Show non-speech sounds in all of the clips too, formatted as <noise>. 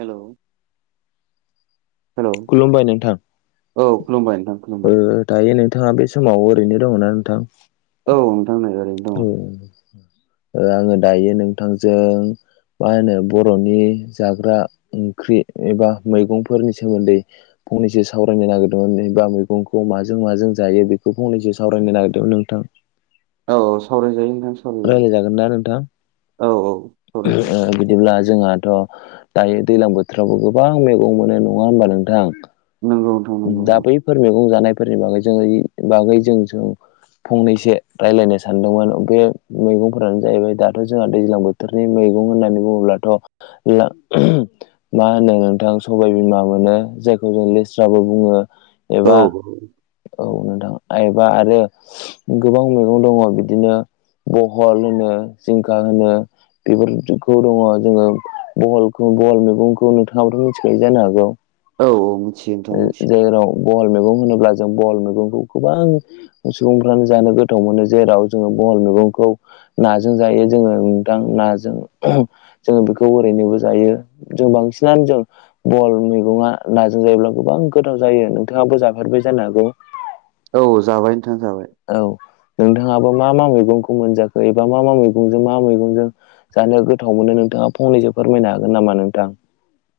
Hello hello खुलुमबाय नोंथां औ खुलुमबाय नोंथां ओ खुलुमबाय दायो नोंथाङा बे समाव ओरैनो दङ ना नोंथां। औ। नै ओरैनो दङ आङो दायो नोंथांजों मा होनो बर'नि जाग्रा ओंख्रि एबा मैगंफोरनि सोमोन्दै फंनैसो सावरायनो नागिरदोंमोनबा मैगंखौ माजों माजों जायो बेखौ फंनैसो सावरायनो नागिरदोंमोन नोंथां। <inaudible> औ औ सावरायजायो नोंथां। सावरायजायो रायलायजागोन ना नोंथां? औ औ सावरायजायो बिदिब्ला जोंहाथ' दायो दैज्लां बोथोरावबो गोबां मैगं मोनो नङा होमबा नोंथां? नंगौ नोंथां नंगौ दा बैफोर मैगं जानायफोरनि बागै जों बागै जों जों फंनैसो रायज्लायनो सानदोंमोन बे मैगंफोरानो जाहैबाय दाथ' जोंहा दैज्लां बोथोरनि मैगं होननानै बुङोबथ' मा होनो नोंथां सबाय बिमा मोनो। जायखौ जों लेस्राबो बुङो। औ। एबा औ नोंथां एबा आरो गोबां मैगं दङ बिदिनो। बहल होनो जिंखा होनो बेफोरफोरखौ दङ जोङो बहलखौ बहल मैगंखौ नोंथाङाबाथ' मिथिखाय जानो हागौ। औ औ। मिथियो नोंथां मिथियो जाय राव बहल मैगं होनोब्ला जों बहल मैगंखौ गोबां सुबुंफ्रानो जानो गोथाव मोनो जेराव जोङो बहल मैगंखौ नाजों जायो जोङो नोंथां नाजों जोङो बेखौ ओरैनो जों बांसि जों बहल मै नाजों जायोब्ला। गोबां गोथाव जायो नोंथाङाबो जाफेरबाय जानो हागौ। औ जाबाय नोंथां जाबाय। औ नोंथाङाबो मा मा मैगंखौ मोनजाखो एबा मा मा मैगंजों मा मैगंजों जानो गोथाव मोनो नोंथां। नोंथाङा फंनैसो फोरमायनो हागोन नामा नोंथां?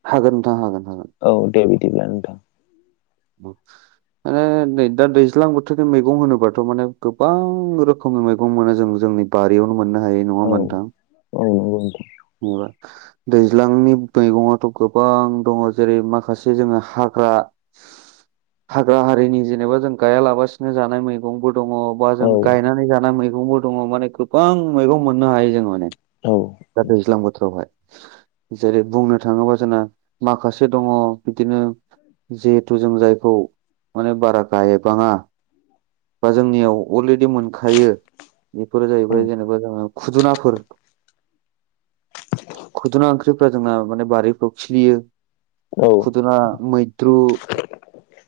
हागोन नोंथां हागोन हागोन। औ दे बिदिब्ला नोंथां। म <unintelligible> माने नै दा दैज्लां बोथोरनि मैगं होनोबाथ' माने गोबां रोखोमनि मैगं मोनो जों जों आंनि बारियावनो मोननो हायो नङा औ होनबा नोंथां। औ नंगौ नोंथां जेनेबा दैज्लांनि मैगङथ' गोबां दङ जेरै माखासे जोङो हा हाग्रा हारिनि जेनेबा जों गायालाबसिनो जानाय मैगं दङ बा जों औ गायनानै जानाय मैगंबो दङ माने गोबां मैगं मोननो हायो जों माने औ दा दैज्लां बोथोरावहाय जेरै बुंनो थाङोबा जोंना माखासे दङ बिदिनो जिहेथु जों जायखौ माने बारा गायबाङा बा जोंनियाव अलरेडि मोनखायो बेफोरो औ जाहैबाय जेनेबा जों खुदुनाफोर खुदुना ओंख्रिफ्रा जोंना माने बारिफ्राव खिलियो औ खुदुना मैद्रु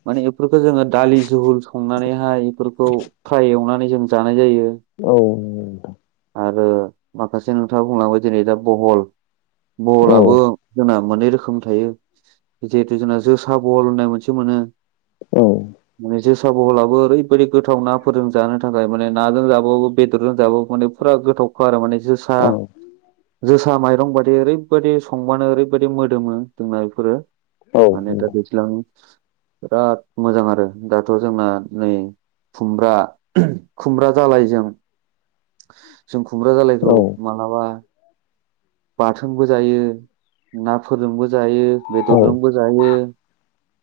माने बेफोरखौ जोङो दालि जुहुल संनानैहाय बेफोरखौय एवनानै जों जानाय जायो आरो माखासे नोंथाङा बुंलांबाय जेरै दा बहल बहलाबो जोंना मोननै रोखोम थायो जिहेतु जोंना जोसा बहल होननाय मोनसे मोनो औ माने जोसा बहलाबो ओरैबायदि गोथाव नाफोरजों जानो थाखाय माने नाजों जाबावो बेदरजों जाबावो माने फुरा गोथावखा आरो माने जोसा जोसा माइ रंबादि ओरैबायादि संबानो ओरैबायदि मोदोमो जोंना बेफोरो माने दा दैज्लां बिराद मोजां आरो दाथ' जोंना नै खुमब्रा खुमब्रा जालाय जों जों खुमब्रा जालायखौ मालाबा बाथोनबो जायो ना फोरजोंबो जायो बेदरजोंबो जायो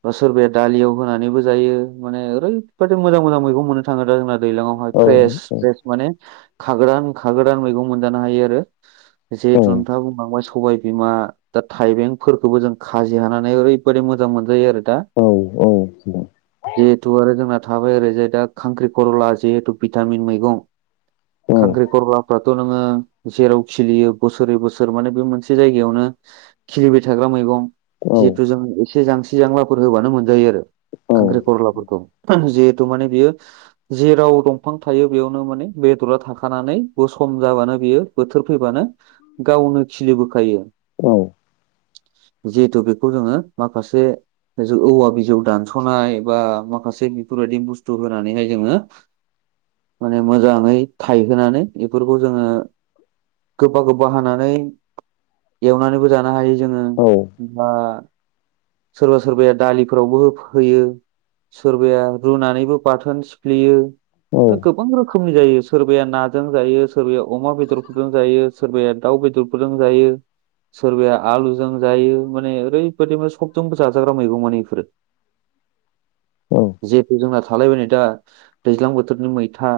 बा सोरबाया दालियाव होनानैबो जायो माने ओरैबादि मोजां मोजां मैगं मोननो थाङो दा जोंना दैलांवहाय फ्रेस फ्रेस माने खागोदान खागोदान मैगं मोनजानो हायो आरो जिहेतु नोंथाङा बुंलांबाय सबाय बिमा दा थाइबेंफोरखौबो जों खाजि हानानै ओरैबायदि मोजां मोनजायो आरो दा जिहेथु आरो जोंना थाबाय आरो जाय दा खांख्रि खरला जिहेतु भिटामिन मैगं खांख्रि खरलाफोर खौ नोङो जेराव खिलियो बोसोरै बोसोर माने बे मोनसे जायगायावनो खिलिबाय थाग्रा मैगं जिहेथु जों एसे जांसि जांलाफोर होबानो मोनजायो आरो खांख्रिखलाफोरखौ जे थु बियो जेराव दंफां थायो बेयावनो माने बेदरा थाखानानै बे सम जाबानो बेयो बोथोर फैबानो गावनो खिलिबोखायो जिहेथु बेखौ जोङो माखासे औवा बिजौ दानस'नाय बा माखासे बेफोरबायदि बुस्थु होनानैहाय जोङो माने मोजाङै थायहोनानै बेफोरखौ जोङो गोबा गोबा हानानै एवनानैबो जानो हायो जोङो औ बा सोरबा सोरबाया दालिफोरावबो हो होयो सोरबाया रुनानैबो बाथोन सिफ्लेयो गोबां रोखोमनि जायो सोरबाया नाजों जायो सोरबाया अमा बेदरफोरजों जायो सोरबाया दाउ बेदरफोरजों जायो सोरबाया आलुजों जायो माने ओरैबायदि मा सबजोंबो जाजाग्रा मैगं माने इफोरो जिहेथु जोंना थालायबाय नै दा दैज्लां बोथोरनि मैथा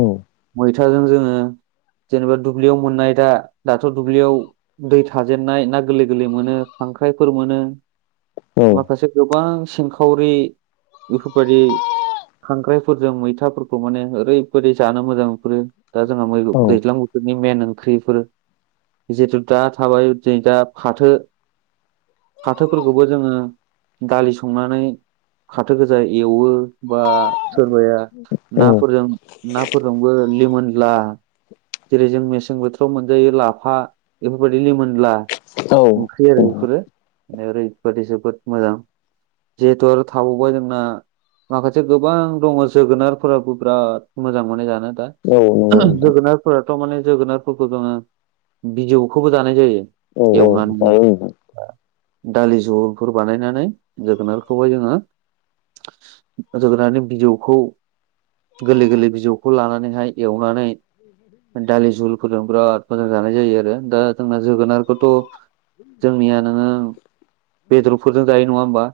ओम मैथाजों जोङो जेनेबा दुब्लियाव मोननाय दा दाथ' दुब्लियाव दै थाजेननाय ना गोरलै गोरलै मोनो फांखा खांख्राइफोर मोनो औ माखासे गोबां सिंखावरि बेफोरबायदि खांख्राइफोरजों मैथाफोरखौ माने ओरैबादि जानो मोजां बेफोरो दा जोंहा मा‌ औ दैज्लां बोथोर मेन ओंख्रिफोर जितु दा थाबाय दिनै दा फाथो फाथोफोरखौबो जोङो दालि संनानै फाथो गोजा एवो बा सोरबाया नंगौ नाफोरजों नाफोरजोंबो लिमोनला जेरै जों मेसें बोथोराव मोनजायो लाफा बेफोरबादिनो रिमोनला ओंख्रि आरो बेफोरो माने ओरैबादि जोबोद मोजां जिहेथु आरो थाबावबाय जोंना माखासे गोबां दङ जोगोनारफोराबो बिराद मोजां मोननाय जानो। दा नोंथां जोगोनारफोर थारमाने जोगोनारफोरखौ जोङो बिजौखौबो जानाय जायो। जानाय एवनानै जायो नोंथां। दालि जहलफोर बानायनानै जोगोनारखौहाय जोङो जोगोनारनि बिजौखौ गोरलै गोरलै बिजौखौ लानानैहाय एवनानै दालि जुलफोरजों बिराद मोजां जानाय जायो आरो दा जोंना जोगोनारखौथ' जोंनिया <inaudible> नोङो बेदरफोरजों जायो नङा होमबा?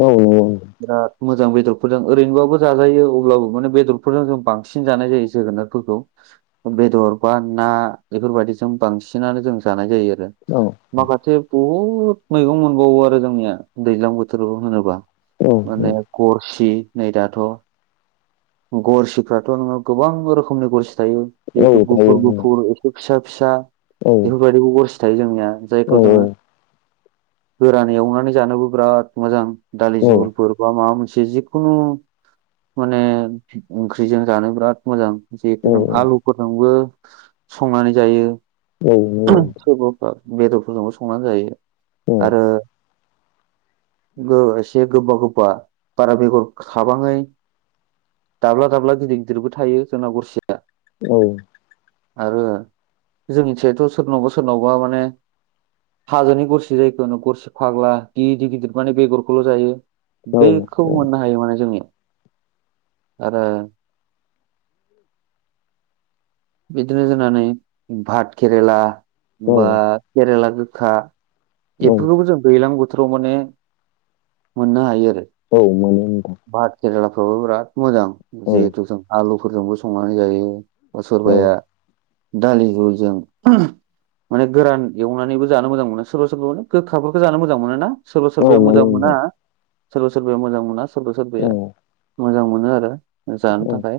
औ औ औ बिराद मोजां बेदरफोरजों ओरैनोबाबो जाजायो अब्लाबो माने बेदरफोरजों जों बांसिन जानाय जायो जोगोनारफोरखौ। बेदर बा ना बेफोरबायदिजों बांसिनानो जों जानाय जायो आरो। औ माखासे बहुत बहुद मैगं मोनबावो आरो जोंनिया दैज्लां बोथोराव होनोबा औ माने गरसि नै दाथ' गरसिफ्राथ' नोङो गोबां रोखोमनि गरसि थायो जिहेथु औ गुफुर गुफुर एसे फिसा फिसा बेफोरबादिबो गरसि थायो जोंनिया जायखौ जोङो <inaudible> गोरानै एवनानै जानोबो बिराद मोजां दालि जहलफोर बा माबा मोनसे जिखुनु माने ओंख्रिजों जानो बिराद मोजां जितु आलुफोरजोंबो संनानै जायो। सोरबाबा बेदरफोरजोंबो संनानै जायो आरो। एसे गोबा गोबा बारा बेगर खाबाङै दाब्ला दाब्ला गिदिर गिदिरबो थायो जोंना गरसिया औ आरो जोंनिथिंथ' सोरनावबा सोरनावबा माने हाजोनि गरसि जायखौ गरसि फाग्ला गिदिर गिदिर माने बेगरखौल' जायो। बेखौ मोननो हायो माने जोंनियाव आरो ओ बिदिनो जोंना नै भात केरेला बा केरेला गोखा औ बेफोरखौबो जों दैज्लां बोथोराव माने मोननो हायो आरो। औ मानो नोंथां केरेलाफ्रावबो बिराद मोजां औ जिहेथु जों आलुफोरजोंबो संनानै जायो। औ सोरबाया दालि जुलजों। माने गोरान एवनानैबो जानो मोजां मोनो सोरबा सोरबाे गोखाफोरखौ जानो मोजां मोनो ना। सोरबा सोरबाया मोनो मोजां मोना। सोरबा सोरबाया मोजां मोना सोरबा सोरबाया नोंथां मोजां मोनो आरो जानो औ थाखाय।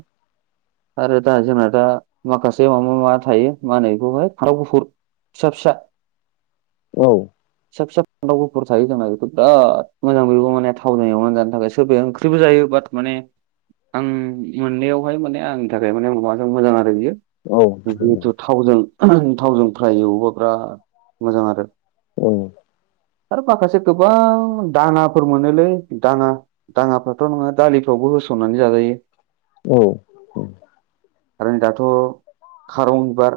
आरो दा जोंना दा माखासे माबा माबा थायो मा होनो बेखौहाय फानथाव गुफुर फिसा फिसा औ फिसा फिसा फानथाव गफुर थायो जोंना बेखौ बिराद मोजां बेबो माने थावनायावनानै जानो थाखाय सोरबाया ओंख्रिबो जायो। माने आं मोननायैवहाय माने आंनि थाखाय माने माबाजों मोजां आरो आरो बियो औ जिहेथु थावजों थावजों फ्राय एवोबा बिराद मोजां आरो। औ आरो माखासे गोबां दाङाफोर मोनोलै दाङा दाङाफ्राथ' नोङो दालि। फ्रावबो होसननानै जाजायो औ आरो दा थ' खारं बिबार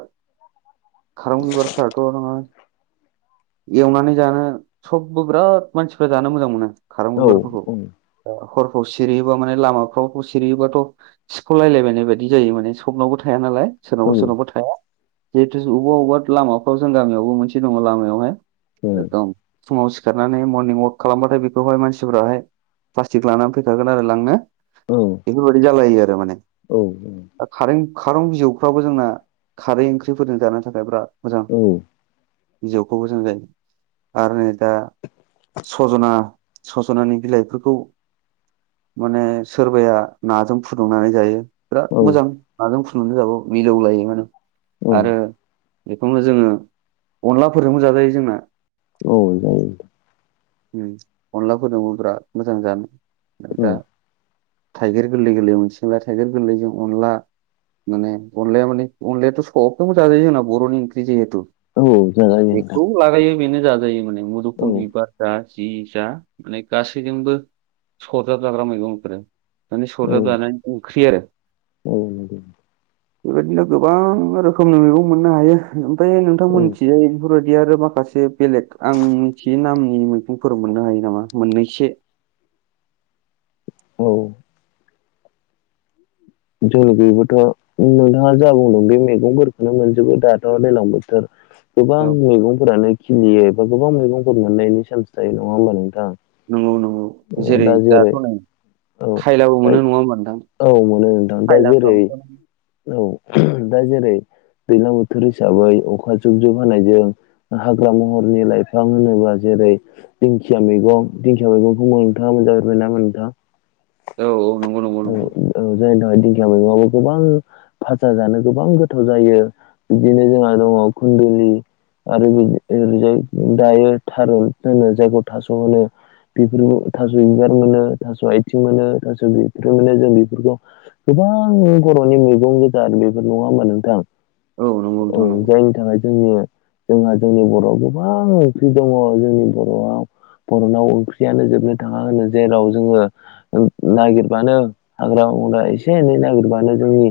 खारं बिबारफ्राथ' नोङो एवनानै जानो सबबो बिराद मानसिफ्रा जानो मोजां मोनो खारं बिबारफोरखौ। हरफ्राव सिरिहैयोबा माने लामाफ्राव सिरियोबाथ' सिख' लायलाबायनाय बायदि जायो माने सबनावबो थां। थाया नालाय सोरनावबा सोरनावबा थाया। जिहेथु बबेबा अबेबा लामाफ्राव जों गामियावबो मोनसे दङ लामायावहाय एकदम फुङाव सिखारनानै मरनिं अवाक खालामबाथाय बेखौहाय मानसिफोराहाय। प्लास्टिक लानानै फैखागोन आरो लांनो बेफोरबायदि जालायो आरो माने औ औ खारें खारं बिजौफ्राबो जोंना खारै ओंख्रिफोरजों जानो थाखाय बिराद। मोजां औ। बिजौखौबो जों जायो आरो नै दा सजना सजनानि बिलाइफोरखौ। माने सोरबाया नाजों फुदुंनानै जायो बिराद मोजां। माजों फुदुंनानै जाबाबो मिलौ लायो माने आरो। बेखौनो जोङो अनलाफोरजोंबो जाजायो जोंना औ ओम अनलाफोरजोंबो बिराद मोजां जानो औ दा थाइगेर गोरलै गोरलै मोनसिगोनलाय थाइगिर गोरलैजों अनला। माने अनलाया माने अनलायाथ' सबजोंबो जाजायो जोंना बर'नि ओंख्रि जिहेतु। औ जाजायो नोंथां। बेनो जाजायो माने औ मुदुफुल बिबार जा जि जा माने गासैजोंबो। सरजाब जाग्रा मैगंफोर माने सरजाब जानानै ओंख्रि आरो। द द बेबायदिनो गोबां रोखोमनि मैगं मोननो हायो ओमफ्राय नोंथां मिथिजायो बेफोर बायदि आरो मा? माखासे बेलेग आं मिथियै नामनि मैखंफोराव मोननो हायो नामा मोननैसो। <inaudible> जों बेयबोथ' नोंथाङा जा बुंदों बे मैगंफोरखौनो मोनजोबो दाथ' दैज्लां बोथोर। गोबां औ मैगंफोरानो खिलियो एबा गोबां मैगंफोर मोननायनि चान्स थायो नङा होमबा नोंथां। नंगौ नंगौ औ, जेरै दा दाथ' नै औ खायलाबो दा मोनो नङा होनबा नोंथां। औ मोनो नोंथां दा जेरै खायलाफ्राबोथ' औ दा जेरै दैज्लां बोथोर हिसाबै अखा जुब जुब होनायजों हाग्रा महरनि लाइफां होनोबा जे जेरै दिंखिया मैगं दिंखिया मैगंखौ नोंथाङा मोनजा बाय नामा नोंथाङा। औ। नंगौ नंगौ औ नंगौ औ जायनि थाखाय दिंखिया मैगंआ गोबां भाजा जानो गोबां गोथाव जायो। बिदिनो जों दङ खुन्दलि आरो बिदि ओरैजाय दायो थारुन होनो जायखौ थास' होनो। बे थास' एंगार मोनो थास' आथिं मोनो थास' बि बेफोरनो जों बेफोरखौ गोबां बर'नि मैगं गोदान बेफोर नङा होमा नोंथां। औ नंगौ औ नोंथां नगौ। जायनि थाखाय जोंनि जोंहा जोंनि बर'आव गोबां ओंख्रि दङ जोंनि बर'आव। बर'नाव ओंख्रियानो जोबनो थाङा होनो जेराव जोङो नागिर। बानो हाग्रा बंग्रा एसे एनै नागिरबानो जोंनि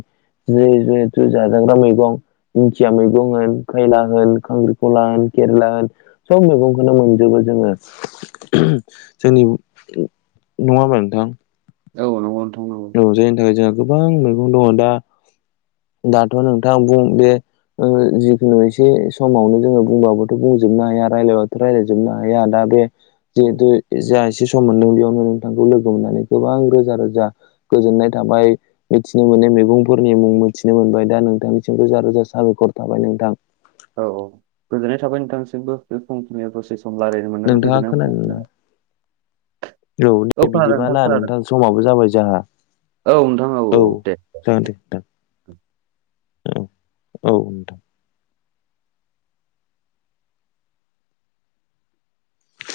जेरै जाजाग्रा मैगं दिंखिया मैगं होन खैला होन खांख्रिखला होन केरेला होन सब मैगंखौनो मोनजोबो। जोङो जोंनि नङा होनबा नोंथां? औ नंगौ। नोंथां नंगौ रंजायनि थाखाय जोंहा गोबां मैगं दङ दा दाथ' नोंथां बुं बे जिखुनु एसे समावनो जोङो बुंबाबथ' बुंजोबनो हाया रायजलायबाथ' रायज्लायजोबनो हाया दा बे औ जिहेतु जा एसे सम मोनदों बेयावनो नोंथांखौ लोगो मोननानै गोबां रोजा रोजा गोजोननाय थाबाय मिथिनो मोननाय मैगंफोरनि मुं मिथिनो मोनबाय दा नोंथांनिसिम रोजा रोजा साबाय खर थाबाय नोंथां। औ औ गोजोननाय थाबाय नोंथांसिमबो बे फुंखिनिया दसे सम रायलायनो मोननानै नोंथाङा गोजोननाय मोना खोनादोंना औ दे बिदिबा ना नोंथां समाबो जाबाय जोंहा औ नोंथां औ दे जागोन दे नोंथां। औ औ नोंथां।